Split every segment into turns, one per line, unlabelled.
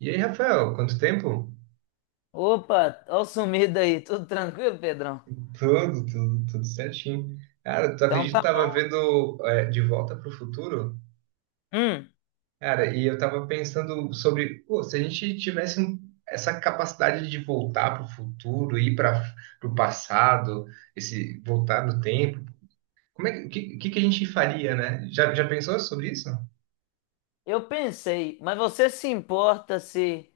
E aí, Rafael, quanto tempo?
Opa, ó o sumido aí, tudo tranquilo, Pedrão?
Tudo, tudo, tudo certinho. Cara, tu
Então
acredita que eu
tá
tava
bom.
vendo De Volta pro Futuro?
Hum,
Cara, e eu tava pensando sobre, pô, se a gente tivesse essa capacidade de voltar pro futuro, ir para pro passado, esse voltar no tempo, como é que que a gente faria, né? Já pensou sobre isso?
eu pensei, mas você se importa se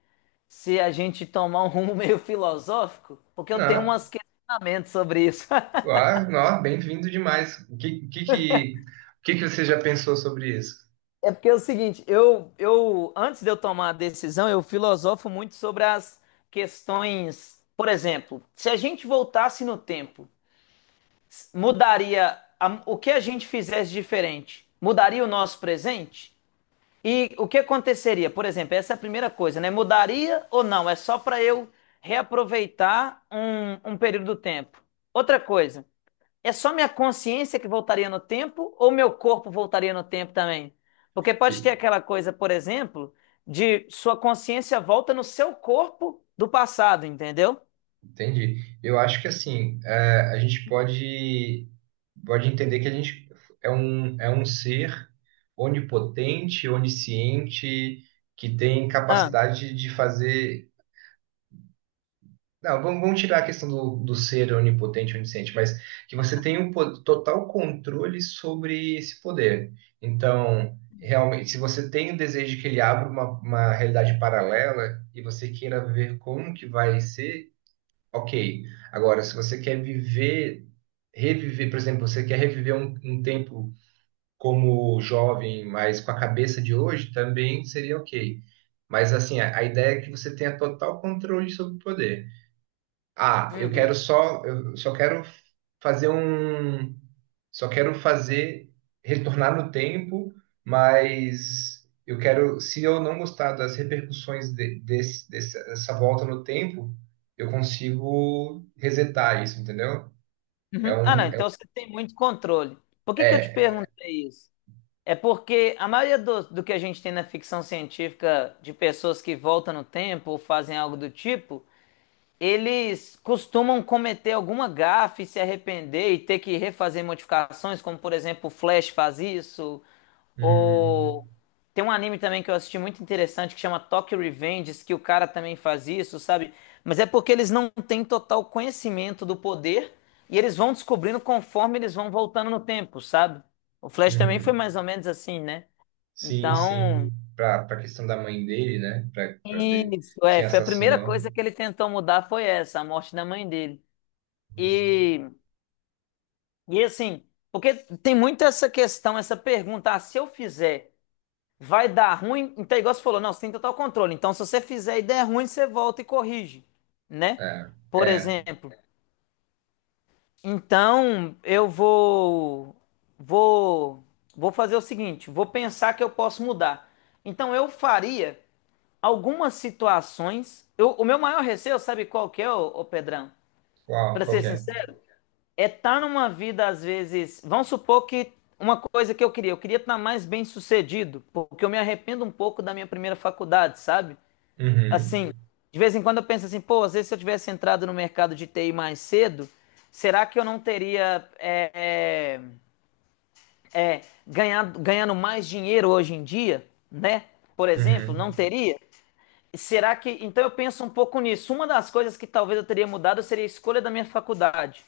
a gente tomar um rumo meio filosófico? Porque eu tenho
Não,
uns questionamentos sobre isso.
ah, não, bem-vindo demais. O que que você já pensou sobre isso?
É porque é o seguinte, eu antes de eu tomar a decisão, eu filosofo muito sobre as questões. Por exemplo, se a gente voltasse no tempo, mudaria o que a gente fizesse diferente? Mudaria o nosso presente? E o que aconteceria? Por exemplo, essa é a primeira coisa, né? Mudaria ou não? É só para eu reaproveitar um período do tempo. Outra coisa, é só minha consciência que voltaria no tempo ou meu corpo voltaria no tempo também? Porque pode ter aquela coisa, por exemplo, de sua consciência volta no seu corpo do passado, entendeu?
Entendi. Eu acho que assim, é, a gente pode entender que a gente é um ser onipotente, onisciente, que tem
Ah,
capacidade de fazer. Não, vamos tirar a questão do ser onipotente, onisciente, mas que você tem total controle sobre esse poder. Então, realmente, se você tem o desejo de que ele abra uma realidade paralela e você queira ver como que vai ser. Ok. Agora, se você quer viver, reviver, por exemplo, você quer reviver um tempo como jovem, mas com a cabeça de hoje, também seria ok. Mas assim, a ideia é que você tenha total controle sobre o poder. Ah, eu
uhum,
quero só, eu só quero fazer um, só quero fazer, retornar no tempo, mas eu quero, se eu não gostar das repercussões dessa volta no tempo, eu consigo resetar isso, entendeu? É
uhum. Ah, não,
um, é, um,
então você tem muito controle. Por que que eu te
é.
perguntei isso? É porque a maioria do que a gente tem na ficção científica de pessoas que voltam no tempo ou fazem algo do tipo, eles costumam cometer alguma gafe, e se arrepender e ter que refazer modificações, como por exemplo o Flash faz isso,
Uhum,
ou tem um anime também que eu assisti muito interessante que chama Tokyo Revengers, que o cara também faz isso, sabe? Mas é porque eles não têm total conhecimento do poder e eles vão descobrindo conforme eles vão voltando no tempo, sabe? O Flash também foi
uhum.
mais ou menos assim, né?
Sim,
Então,
sim, para questão da mãe dele, né? Para ver
isso,
quem
é, foi a primeira
assassinou.
coisa que ele tentou mudar foi essa, a morte da mãe dele.
Uhum.
E, e assim, porque tem muito essa questão, essa pergunta, ah, se eu fizer, vai dar ruim? Então, igual você falou, não, você tem total controle. Então, se você fizer e der ruim, você volta e corrige, né?
É,
Por
é.
exemplo. Então, eu vou vou vou fazer o seguinte, vou pensar que eu posso mudar. Então, eu faria algumas situações. O meu maior receio, sabe qual que é, ô Pedrão?
Qual,
Pra
qual
ser
que é?
sincero, é estar numa vida, às vezes. Vamos supor que uma coisa que eu queria estar mais bem sucedido, porque eu me arrependo um pouco da minha primeira faculdade, sabe?
Uhum,
Assim, de vez em quando eu penso assim, pô, às vezes se eu tivesse entrado no mercado de TI mais cedo, será que eu não teria é, é, ganhado, ganhando mais dinheiro hoje em dia, né? Por exemplo,
uhum.
não teria? Será que. Então eu penso um pouco nisso. Uma das coisas que talvez eu teria mudado seria a escolha da minha faculdade.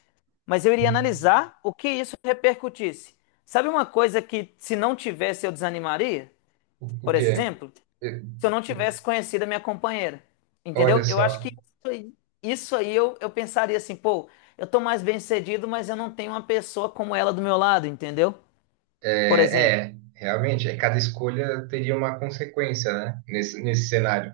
Mas eu iria analisar o que isso repercutisse. Sabe uma coisa que, se não tivesse, eu desanimaria?
O
Por
quê?
exemplo,
Eh,
se eu não tivesse conhecido a minha companheira.
Olha
Entendeu? Eu acho
só.
que isso aí eu pensaria assim, pô, eu tô mais bem-sucedido, mas eu não tenho uma pessoa como ela do meu lado, entendeu? Por exemplo.
É, é, realmente, é, cada escolha teria uma consequência, né? Nesse, nesse cenário.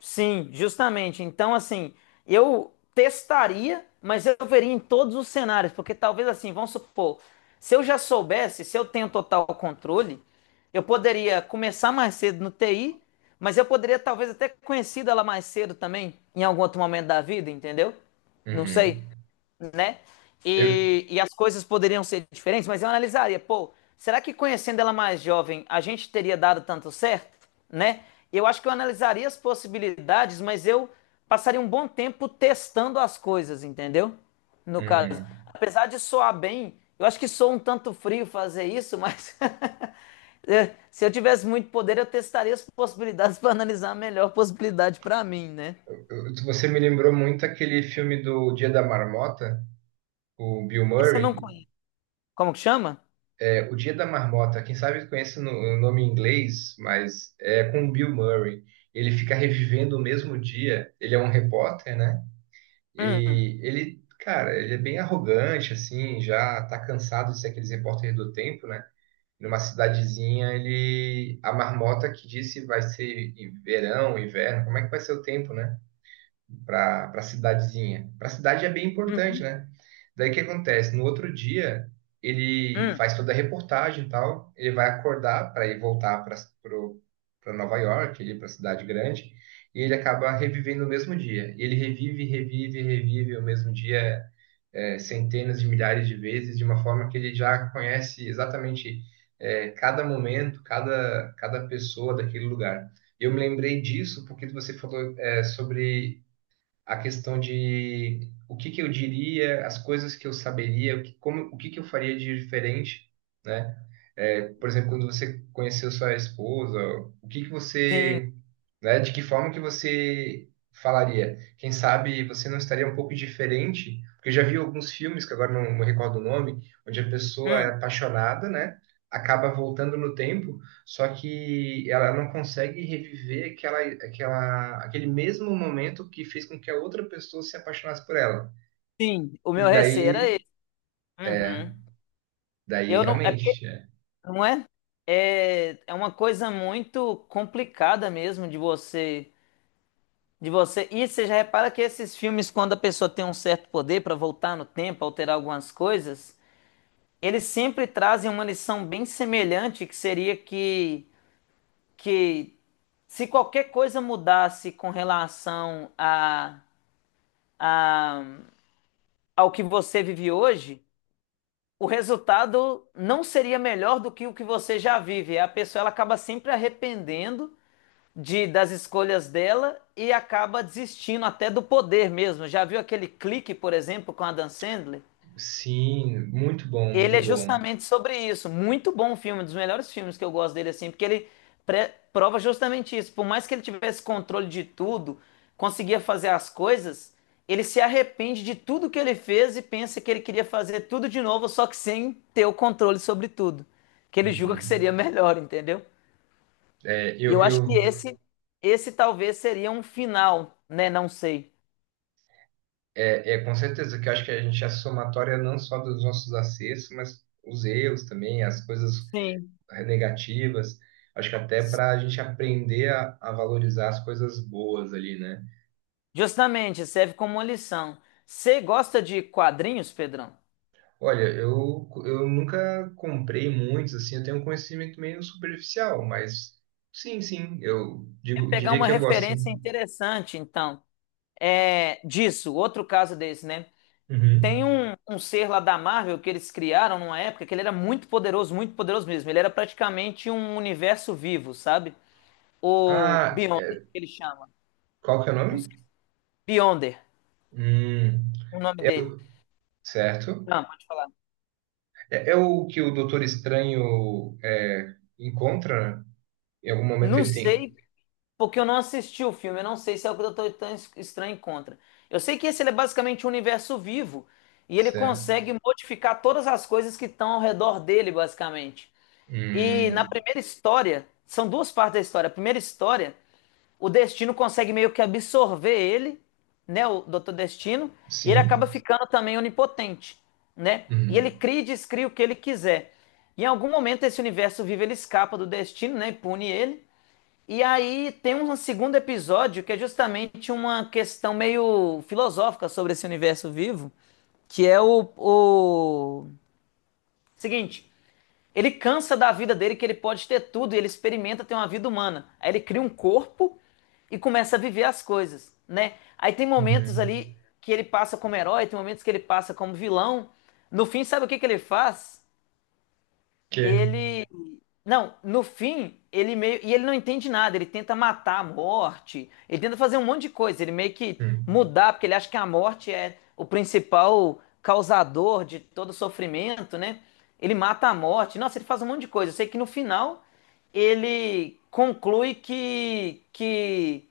Sim, justamente. Então, assim, eu testaria, mas eu veria em todos os cenários, porque talvez assim, vamos supor, se eu já soubesse, se eu tenho total controle, eu poderia começar mais cedo no TI, mas eu poderia talvez até conhecer ela mais cedo também, em algum outro momento da vida, entendeu? Não sei,
Uhum.
né?
Eu,
E as coisas poderiam ser diferentes, mas eu analisaria, pô, será que conhecendo ela mais jovem, a gente teria dado tanto certo, né? Eu acho que eu analisaria as possibilidades, mas eu passaria um bom tempo testando as coisas, entendeu? No caso,
uhum.
apesar de soar bem, eu acho que sou um tanto frio fazer isso, mas é, se eu tivesse muito poder, eu testaria as possibilidades para analisar a melhor possibilidade para mim, né?
Você me lembrou muito aquele filme do Dia da Marmota, o Bill
Esse eu não
Murray.
conheço. Como que chama?
É, o Dia da Marmota, quem sabe conhece o nome em inglês, mas é com o Bill Murray. Ele fica revivendo o mesmo dia. Ele é um repórter, né?
Hum,
E ele, cara, ele é bem arrogante, assim, já tá cansado de ser aqueles repórter do tempo, né? Numa cidadezinha, ele a marmota que disse vai ser em verão, inverno, como é que vai ser o tempo, né? Para cidadezinha. Para cidade é bem importante,
hum,
né? Daí o que acontece? No outro dia, ele
hum.
faz toda a reportagem e tal, ele vai acordar para ir voltar para Nova York, para a cidade grande, e ele acaba revivendo o mesmo dia. Ele revive o mesmo dia centenas de milhares de vezes, de uma forma que ele já conhece exatamente cada momento, cada pessoa daquele lugar. Eu me lembrei disso porque você falou sobre a questão de o que que eu diria, as coisas que eu saberia, o que, como, o que que eu faria de diferente, né? É, por exemplo, quando você conheceu sua esposa, o que que
Sim,
você, né, de que forma que você falaria? Quem sabe você não estaria um pouco diferente? Porque eu já vi alguns filmes, que agora não me recordo o nome, onde a pessoa é
hum,
apaixonada, né? Acaba voltando no tempo, só que ela não consegue reviver aquele mesmo momento que fez com que a outra pessoa se apaixonasse por ela.
sim, o
E
meu receio era
daí,
esse.
é
Uhum.
daí
Eu não, é porque,
realmente, é.
não é, é, é uma coisa muito complicada mesmo de você, de você. E você já repara que esses filmes, quando a pessoa tem um certo poder para voltar no tempo, alterar algumas coisas, eles sempre trazem uma lição bem semelhante, que seria que se qualquer coisa mudasse com relação a, ao que você vive hoje, o resultado não seria melhor do que o que você já vive. A pessoa ela acaba sempre arrependendo de das escolhas dela e acaba desistindo até do poder mesmo. Já viu aquele clique, por exemplo, com a Adam Sandler?
Sim, muito bom,
Ele
muito
é
bom.
justamente sobre isso. Muito bom filme, um dos melhores filmes que eu gosto dele, assim, porque ele prova justamente isso. Por mais que ele tivesse controle de tudo, conseguia fazer as coisas, ele se arrepende de tudo que ele fez e pensa que ele queria fazer tudo de novo, só que sem ter o controle sobre tudo. Que ele julga que
Uhum.
seria melhor, entendeu?
É,
E eu acho que
eu
esse talvez seria um final, né? Não sei.
é, é com certeza que eu acho que a gente é somatória não só dos nossos acertos, mas os erros também, as coisas
Sim.
negativas. Acho que até para a gente aprender a valorizar as coisas boas ali, né?
Justamente, serve como uma lição. Você gosta de quadrinhos, Pedrão?
Olha, eu nunca comprei muitos, assim, eu tenho um conhecimento meio superficial, mas
Pegar
diria
uma
que eu gosto,
referência
sim.
interessante, então, é, disso, outro caso desse, né?
Uhum.
Tem um, um ser lá da Marvel que eles criaram numa época que ele era muito poderoso mesmo. Ele era praticamente um universo vivo, sabe? O
Ah,
Beyonder,
é,
que ele chama.
qual que é o nome?
Não sei. Beyonder,
Hum,
o nome dele.
eu, certo.
Não, pode falar.
É, é o que o Doutor Estranho encontra, né? Em algum momento
Não
ele tem.
sei, porque eu não assisti o filme. Eu não sei se é o que eu tô tão estranho contra. Eu sei que esse ele é basicamente um universo vivo. E ele
Certo.
consegue modificar todas as coisas que estão ao redor dele, basicamente. E na
Hum,
primeira história, são duas partes da história. A primeira história, o Destino consegue meio que absorver ele, né, o Dr. Destino, e ele acaba
sim.
ficando também onipotente, né? E ele
Uhum.
cria e descria o que ele quiser. E em algum momento esse universo vivo ele escapa do Destino, né, e pune ele. E aí tem um segundo episódio que é justamente uma questão meio filosófica sobre esse universo vivo, que é o seguinte, ele cansa da vida dele, que ele pode ter tudo, e ele experimenta ter uma vida humana. Aí ele cria um corpo e começa a viver as coisas, né? Aí tem momentos
Uhum.
ali que ele passa como herói, tem momentos que ele passa como vilão. No fim, sabe o que que ele faz?
Que?
Ele. Não, no fim, ele meio. E ele não entende nada, ele tenta matar a morte, ele tenta fazer um monte de coisa, ele meio que
Hum.
mudar, porque ele acha que a morte é o principal causador de todo sofrimento, né? Ele mata a morte. Nossa, ele faz um monte de coisa. Eu sei que no final ele conclui que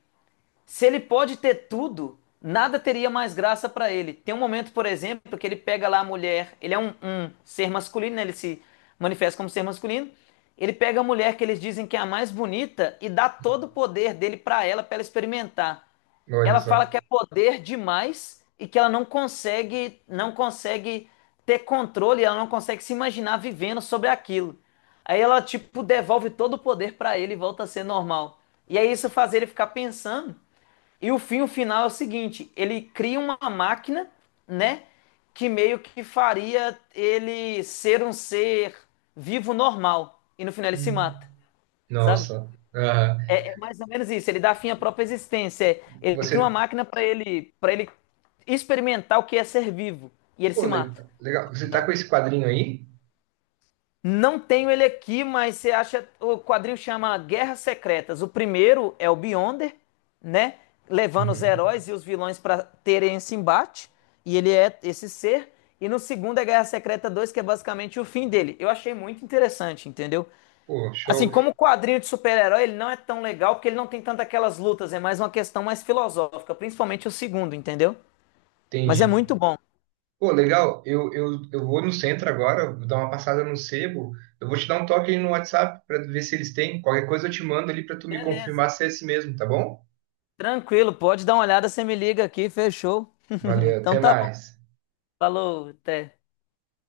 se ele pode ter tudo, nada teria mais graça para ele. Tem um momento, por exemplo, que ele pega lá a mulher, ele é um, um ser masculino, né? Ele se manifesta como ser masculino. Ele pega a mulher que eles dizem que é a mais bonita e dá todo o poder dele para ela experimentar.
Olha
Ela fala
só.
que é poder demais e que ela não consegue ter controle, ela não consegue se imaginar vivendo sobre aquilo. Aí ela tipo devolve todo o poder para ele e volta a ser normal. E aí isso faz ele ficar pensando e o fim, o final é o seguinte: ele cria uma máquina, né? Que meio que faria ele ser um ser vivo normal. E no final ele se
Hum.
mata, sabe?
Nossa. Ah,
É, é mais ou menos isso. Ele dá fim à própria existência. É, ele cria uma
você.
máquina para ele experimentar o que é ser vivo. E ele
Pô,
se
le-
mata
legal.
no
Você tá com
final.
esse quadrinho aí?
Não tenho ele aqui, mas você acha. O quadrinho chama Guerras Secretas. O primeiro é o Beyonder, né? Levando os
Uhum.
heróis e os vilões para terem esse embate. E ele é esse ser. E no segundo é Guerra Secreta Dois, que é basicamente o fim dele. Eu achei muito interessante, entendeu?
Pô,
Assim,
show.
como quadrinho de super-herói, ele não é tão legal porque ele não tem tanto aquelas lutas. É mais uma questão mais filosófica, principalmente o segundo, entendeu? Mas é
Entendi.
muito bom.
Pô, legal. Eu vou no centro agora, vou dar uma passada no sebo. Eu vou te dar um toque aí no WhatsApp pra ver se eles têm. Qualquer coisa eu te mando ali pra tu me
Beleza.
confirmar se é esse mesmo, tá bom?
Tranquilo, pode dar uma olhada, você me liga aqui, fechou.
Valeu,
Então
até
tá.
mais.
Falou, até.